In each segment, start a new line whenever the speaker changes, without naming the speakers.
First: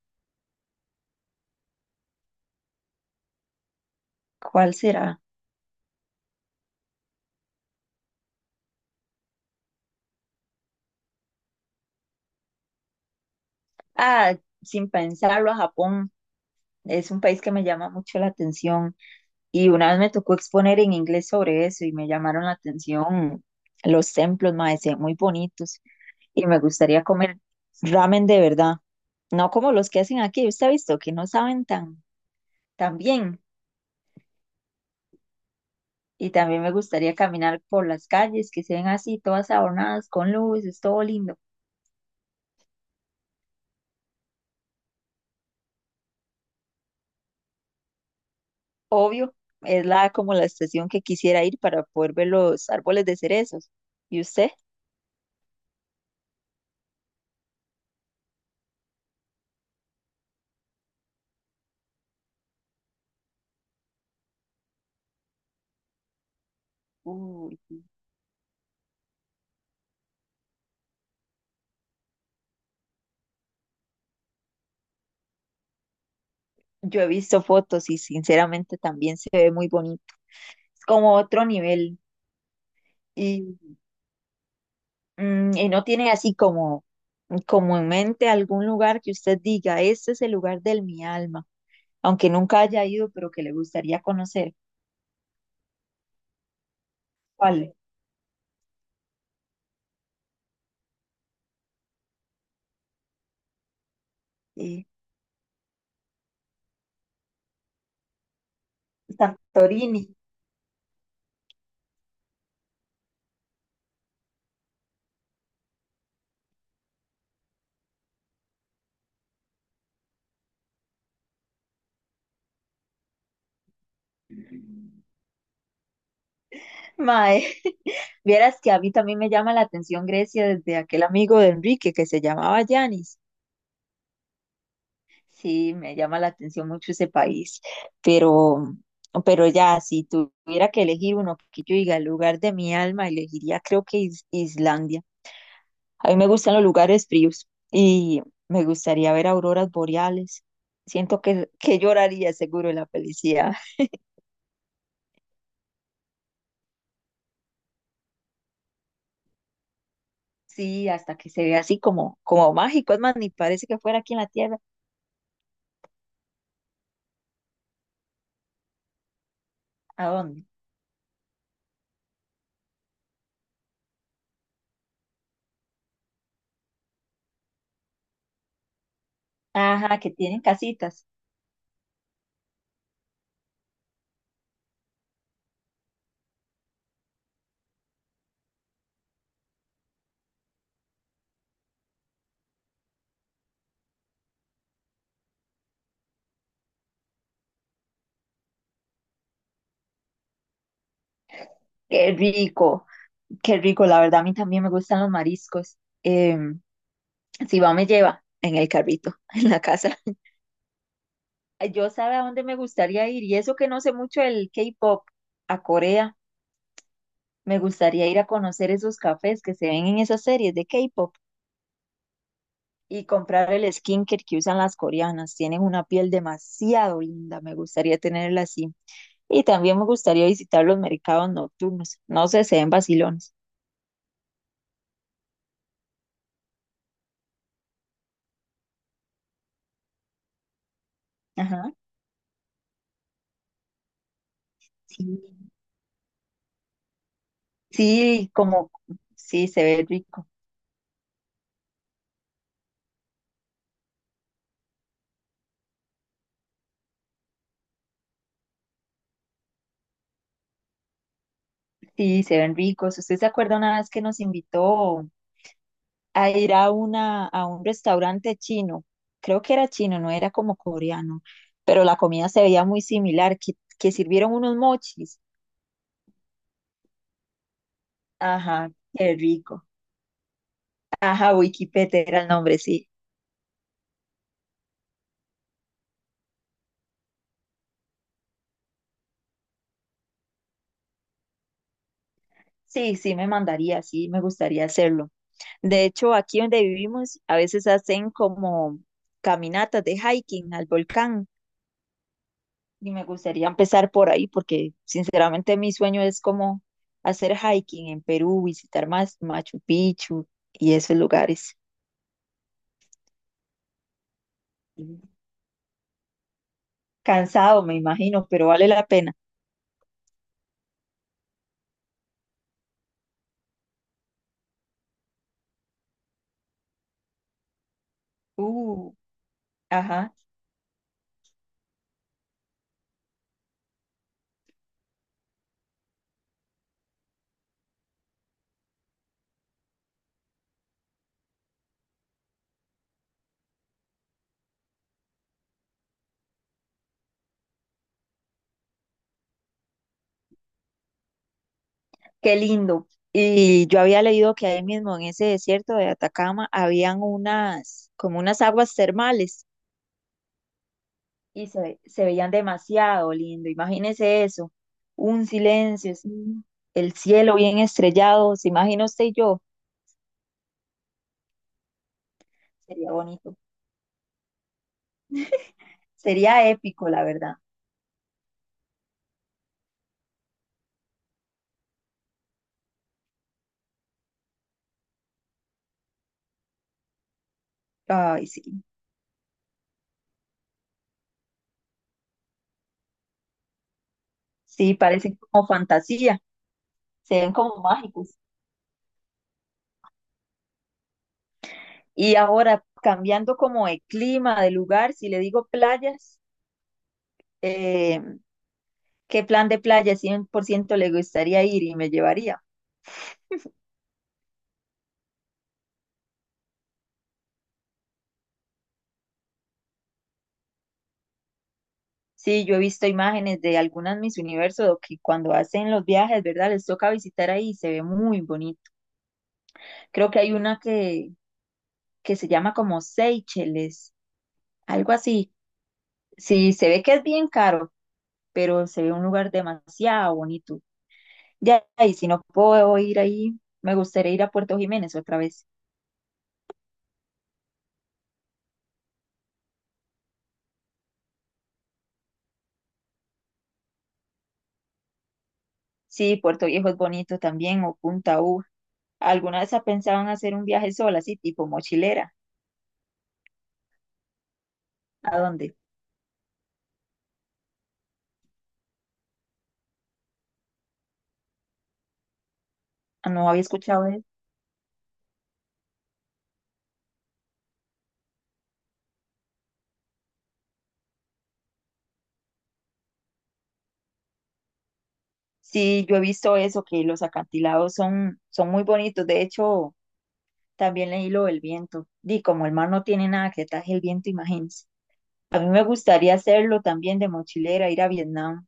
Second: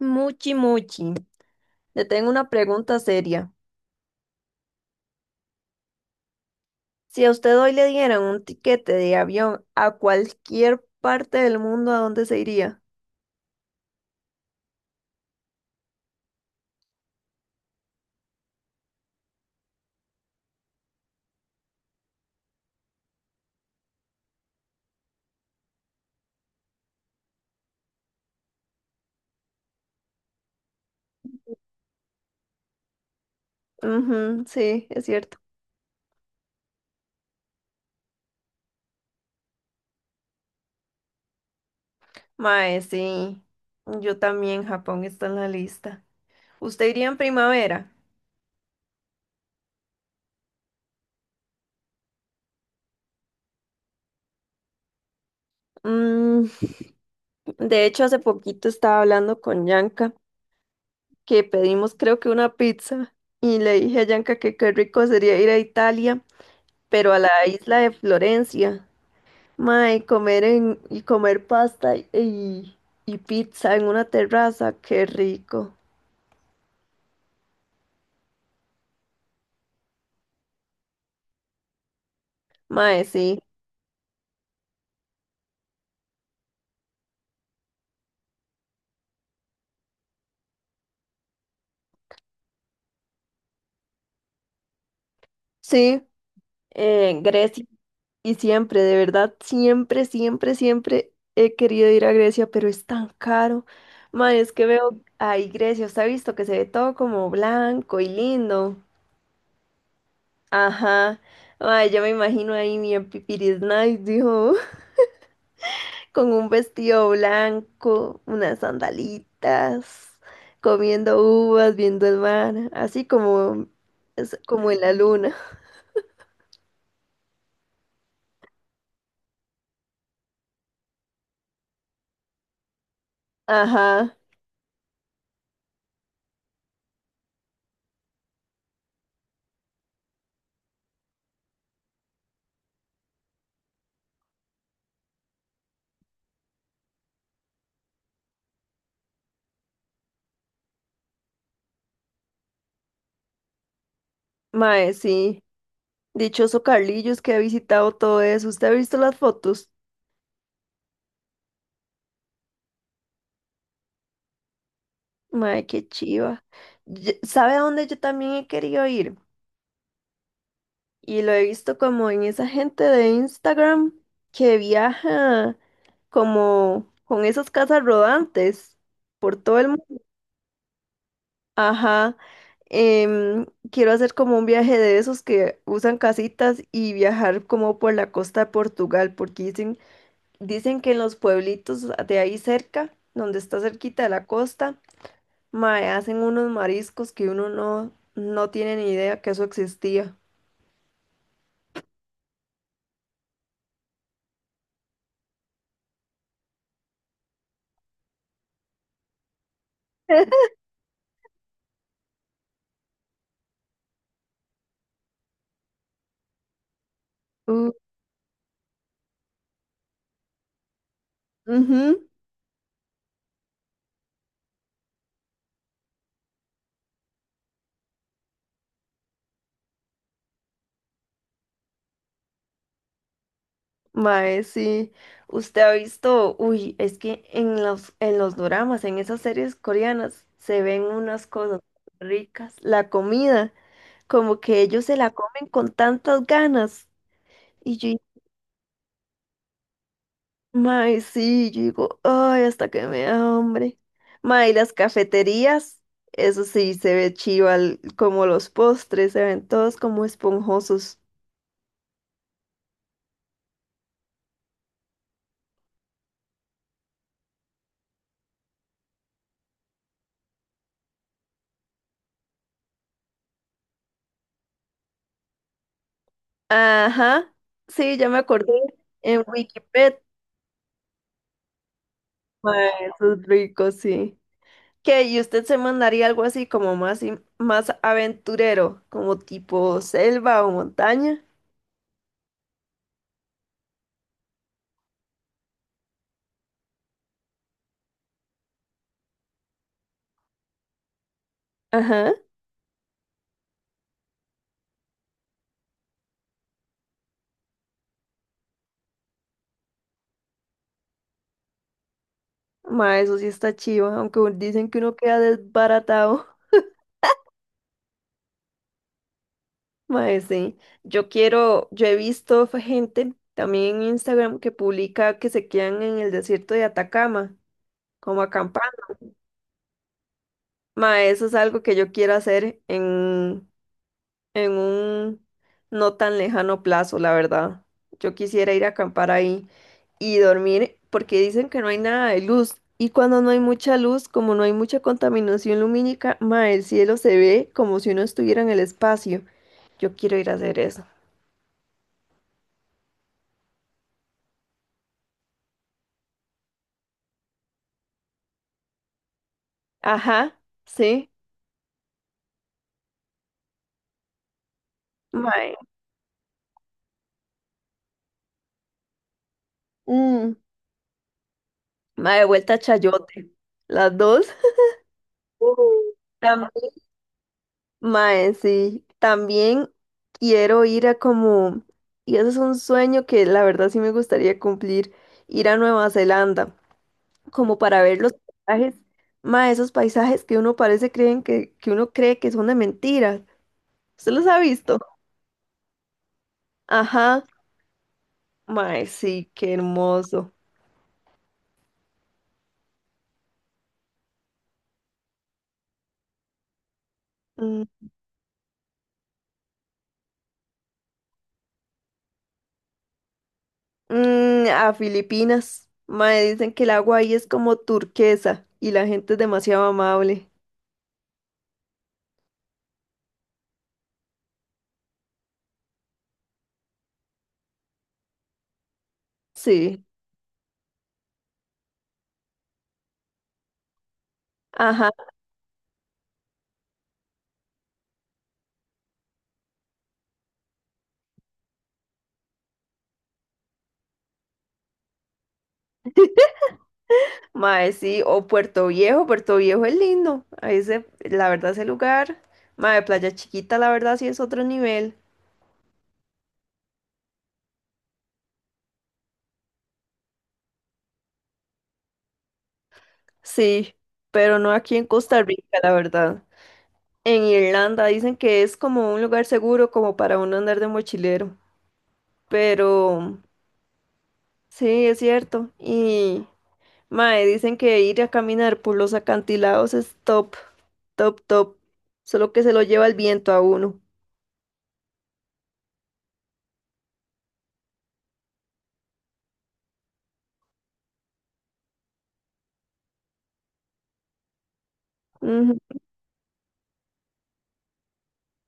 Muchi, muchi, le tengo una pregunta seria.
¿Cuál será?
Si a usted hoy le dieran un tiquete de avión a cualquier parte del mundo, ¿a dónde se iría?
Ah, sin pensarlo, a Japón. Es un país que me llama mucho la atención y una vez me tocó exponer en inglés sobre eso y me llamaron la atención los templos, mae, se ven muy bonitos y me gustaría comer ramen de verdad, no como los que hacen aquí, usted ha visto que no saben tan bien
Ujú, sí, es cierto.
y también me gustaría caminar por las calles que se ven así, todas adornadas con luces, todo lindo.
Mae, sí, yo también, Japón está en la lista. ¿Usted iría en primavera?
Obvio, es la como la estación que quisiera ir para poder ver los árboles de cerezos. ¿Y usted?
Mm, de hecho, hace poquito estaba hablando con Yanka, que pedimos creo que una pizza, y le dije a Yanka que qué rico sería ir a Italia, pero a la
Uy,
isla
sí.
de Florencia. Mae, y comer pasta y pizza en una terraza, qué rico.
Yo he visto fotos y sinceramente también se ve muy bonito. Es como otro nivel.
Mae, sí.
Y y no tiene así como, como en mente algún lugar que usted diga, este es el lugar del mi alma, aunque nunca haya ido, pero que le gustaría conocer.
Sí, Grecia.
¿Cuál?
Y siempre, de verdad, siempre, siempre, siempre he querido ir a Grecia, pero es tan caro. Mae, es que
Sí.
veo ahí Grecia, usted ha visto que se ve todo como blanco y lindo.
Santorini.
Ajá. Mae, yo me imagino ahí mi en Pipiris Night, dijo. Con un vestido blanco, unas sandalitas, comiendo uvas, viendo el mar, así como, es como en la luna.
Mae. Vieras que a mí también me llama la atención Grecia desde aquel amigo de Enrique que se llamaba Yanis.
Ajá,
Sí, me llama la atención mucho ese país, pero, pero ya, si tuviera que elegir uno que yo diga el lugar de mi alma, elegiría creo que Islandia. A mí me gustan los lugares fríos y me gustaría ver auroras boreales. Siento que lloraría seguro en la felicidad.
mae, sí. Dichoso Carlillos que ha visitado todo eso. ¿Usted ha visto las fotos?
Sí, hasta que se vea así como, como mágico. Es más, ni parece que fuera aquí en la Tierra.
Mae, qué chiva. ¿Sabe a dónde yo también he querido ir?
¿A dónde?
Y lo he visto como en esa gente de Instagram que viaja como con esas casas rodantes por todo el
Ajá,
mundo.
que tienen casitas.
Ajá. Em, Quiero hacer como un viaje de esos que usan casitas y viajar como por la costa de Portugal, porque dicen que en los pueblitos de ahí cerca, donde está cerquita de la costa, mae, hacen unos mariscos que uno no tiene ni idea que eso existía.
Qué rico, qué rico. La verdad, a mí también me gustan los mariscos. Em, si va, me lleva en el carrito, en la casa. Ay, yo sabe a dónde me gustaría ir. Y eso que no sé mucho del K-pop, a Corea. Me
Uh,
gustaría ir a conocer esos cafés que se ven en esas series de K-pop
ujú,
y comprar el skincare que usan las coreanas. Tienen una piel demasiado linda. Me gustaría tenerla así. Y también me gustaría visitar los mercados nocturnos. No sé, se ven vacilones.
mae, sí. Usted ha visto, uy, es que en los doramas, en esas series coreanas, se ven unas cosas
Ajá.
ricas. La comida. Como que ellos se
Sí,
la comen con tantas ganas. Y yo,
sí, como, sí, se ve rico,
mae, sí, yo digo, ay, hasta que me da hambre. Mae, y las cafeterías, eso sí, se ve chiva, como los postres, se ven todos como esponjosos.
sí, se ven ricos. ¿Usted se acuerda una vez que nos invitó a ir a una, a un restaurante chino? Creo que era chino, no era como coreano, pero la comida se veía muy similar, que sirvieron unos mochis.
Ajá, sí, ya me acordé,
Ajá, qué
en
rico.
Wikipedia,
Ajá, Wikipete era el nombre,
mae,
sí.
eso es rico, sí. ¿Qué? ¿Y usted se mandaría algo así como más aventurero, como tipo selva o montaña?
Sí, sí, me mandaría, sí, me gustaría hacerlo. De hecho, aquí donde vivimos, a veces hacen como caminatas de hiking al volcán.
Ajá.
Y me gustaría empezar por ahí porque sinceramente mi sueño es como hacer hiking en Perú, visitar más Machu Picchu y esos lugares.
Ma, eso sí está chiva, aunque dicen que uno
Mm.
queda desbaratado.
Cansado, me imagino, pero vale la pena.
Ma, sí. Yo quiero, yo he visto gente también en Instagram que publica que se quedan en el desierto de Atacama, como acampando.
Uh, ajá,
Ma, eso es algo que yo quiero hacer en un no tan lejano plazo, la verdad. Yo quisiera ir a acampar ahí y dormir porque dicen que no hay nada de luz. Y cuando no hay mucha luz, como no hay mucha contaminación lumínica, ma, el cielo se ve como si uno estuviera en el espacio. Yo quiero ir a hacer eso.
qué lindo. Y yo había leído que ahí mismo en ese desierto de Atacama habían unas, como unas aguas termales
Ajá, sí.
y se veían demasiado lindo. Imagínese eso, un
Mae,
silencio, así, el cielo bien estrellado, se imagina usted y yo,
mm, mae, de vuelta a
sería
Chayote.
bonito.
Las dos.
Sería
También.
épico, la verdad.
Mae, sí, también quiero ir a como, y eso es un sueño que la verdad sí me gustaría cumplir, ir a Nueva Zelanda, como para ver los
Ay, sí.
paisajes, mae, esos paisajes que uno que uno cree que son de mentira. ¿Usted los ha
Sí,
visto?
parecen como fantasía, se
Ajá,
ven como mágicos.
mae, sí, qué hermoso.
Y ahora, cambiando como de clima, de lugar, si le digo playas,
Mm,
eh, ¿qué plan de playa 100% le gustaría ir y me llevaría?
a Filipinas, mae, dicen que el agua ahí es como turquesa y la gente es demasiado amable.
Sí, yo he visto imágenes de algunas Miss Universo que cuando hacen los viajes, ¿verdad? Les toca visitar ahí y se ve muy bonito.
Sí,
Creo que hay una que se llama como Seychelles,
ajá.
algo así. Sí, se ve que es bien caro, pero se ve un lugar demasiado bonito. Ya, y si no puedo ir ahí, me gustaría ir a Puerto Jiménez otra vez.
Mae, sí, o Puerto Viejo, Puerto Viejo es lindo. Ahí se, la verdad, ese lugar. Mae, Playa Chiquita, la verdad, sí es otro nivel.
Sí, Puerto Viejo es bonito también, o Punta U. ¿Alguna vez ha pensado en hacer un viaje sola, así tipo mochilera?
Sí, pero no aquí en
¿A
Costa
dónde?
Rica, la verdad. En Irlanda dicen que es como un lugar seguro, como para uno andar de mochilero.
Ah,
Pero
no había escuchado de eso.
sí, es cierto. Y mae, dicen que ir a caminar por los acantilados es top, top, top. Solo que se lo lleva el viento a uno.
Sí, yo he visto eso, que los acantilados son, son muy bonitos. De hecho, también leí lo del viento. Di, como el mar no tiene nada que taje el viento, imagínense. A mí
Ujú.
me gustaría hacerlo también de mochilera, ir a Vietnam.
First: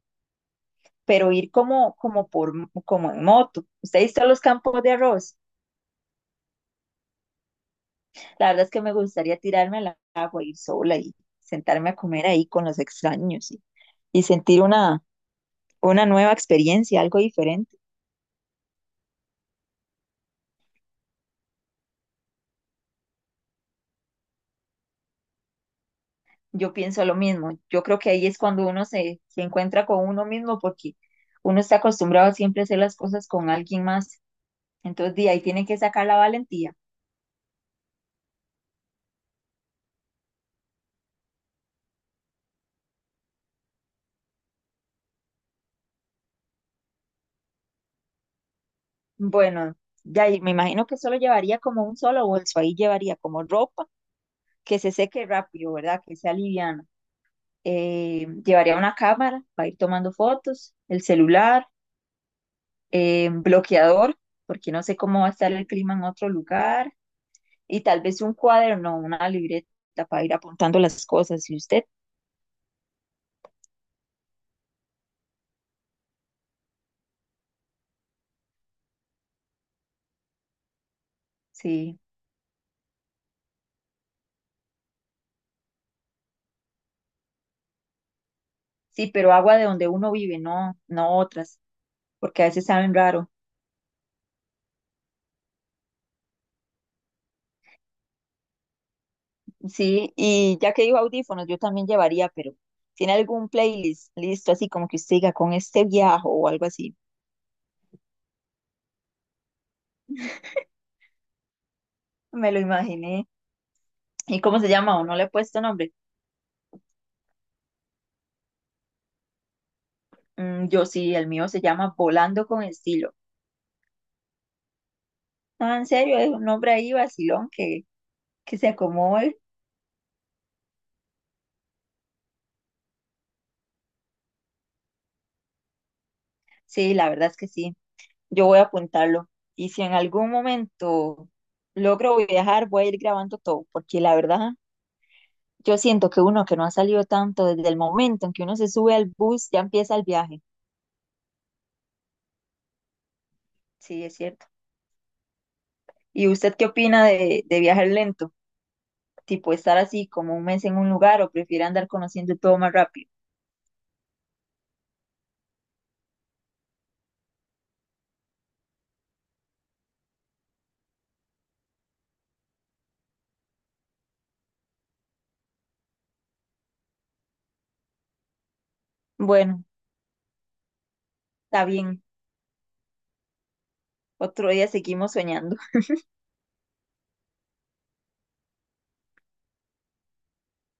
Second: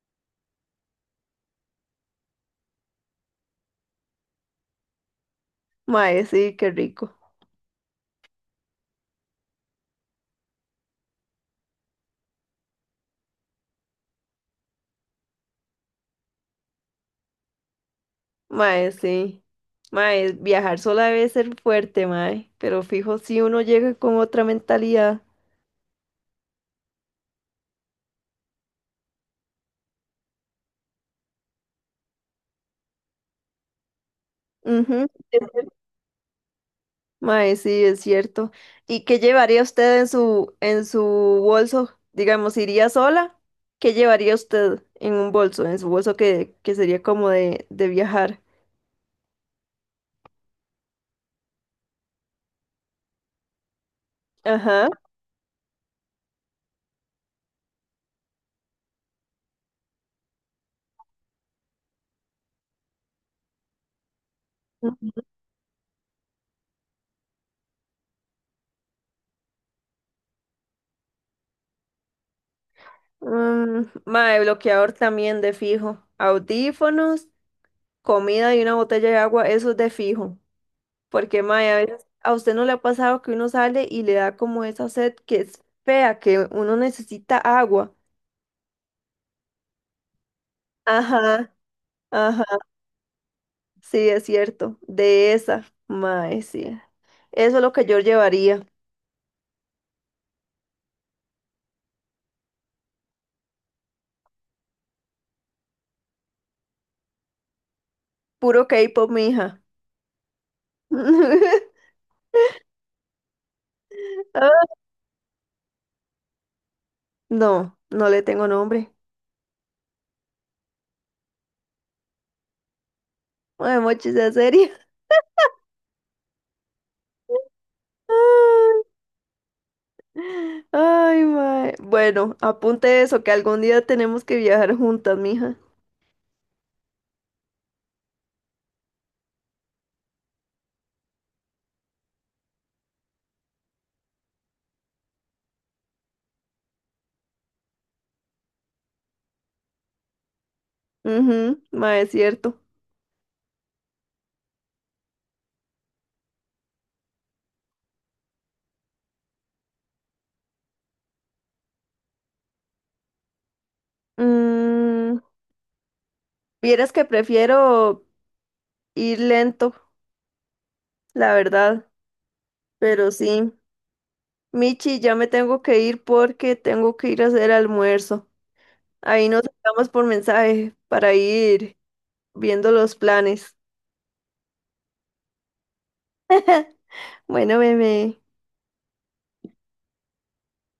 Pero ir como, como, por, como en moto. Usted ha visto los campos de arroz.
Mae, sí, qué rico.
La verdad es que me gustaría tirarme al agua, ir sola y sentarme a comer ahí con los extraños y sentir una nueva experiencia, algo diferente.
Mae, sí. Mae, viajar sola debe ser fuerte, mae. Pero fijo, si uno llega con otra mentalidad.
Yo pienso lo mismo. Yo creo que ahí es cuando uno se encuentra con uno mismo porque uno está acostumbrado siempre a hacer las cosas con alguien más.
Ujú.
Entonces, de ahí tiene que sacar la valentía.
Mae, sí, es cierto. ¿Y qué llevaría usted en su bolso? Digamos, ¿iría sola? ¿Qué llevaría usted en un bolso? En su que sería como de viajar.
Bueno, de ahí me imagino que solo llevaría como un solo bolso. Ahí llevaría como ropa, que
Ajá.
se seque rápido, ¿verdad? Que sea liviano. Llevaría una cámara para ir tomando fotos, el celular, bloqueador, porque no sé cómo va a estar el clima en otro lugar, y tal vez un cuaderno, una libreta para ir apuntando las cosas. ¿Y usted?
Mae, bloqueador también de fijo. Audífonos, comida y una botella de agua, eso es de fijo. Porque, mae, a
Sí,
veces a usted no le ha pasado que uno sale y le da como esa sed que es fea, que uno necesita agua.
sí, pero agua de donde uno vive, no, no
Ajá,
otras,
ajá,
porque a veces saben raro.
sí, es cierto. De esa, mae, sí. Eso es lo que yo llevaría.
Sí, y ya que digo audífonos, yo también llevaría, pero ¿tiene algún playlist listo así como que usted diga con este viaje o algo así?
Puro K-pop, mija.
Me lo imaginé. ¿Y cómo se llama? ¿O no le he puesto nombre?
No, no le tengo nombre.
Mm, yo sí, el mío se llama Volando con Estilo.
Mae, mochi, sea seria.
Ah, en serio, es un nombre ahí vacilón que se
Ay,
acomode.
ay, mae. Bueno, apunte eso, que algún día tenemos que viajar juntas, mija.
Sí, la verdad es que sí. Yo voy a apuntarlo. Y si en algún momento logro viajar, voy a ir grabando todo, porque la verdad, yo siento que uno que no ha salido tanto desde el momento en que uno se sube al bus, ya empieza el viaje.
Mhm, mae, es cierto.
Sí, es cierto. ¿Y usted qué opina de viajar lento? Tipo estar así como un mes en un lugar o prefiere andar conociendo todo más rápido.
Mm, Vieras que prefiero ir lento, la verdad, pero sí. Michi, ya me tengo que ir porque tengo que ir a hacer almuerzo. Ahí nos
Bueno.
hablamos por mensaje para
Está
ir
bien,
viendo los planes.
otro día seguimos soñando.
Bueno, bebé.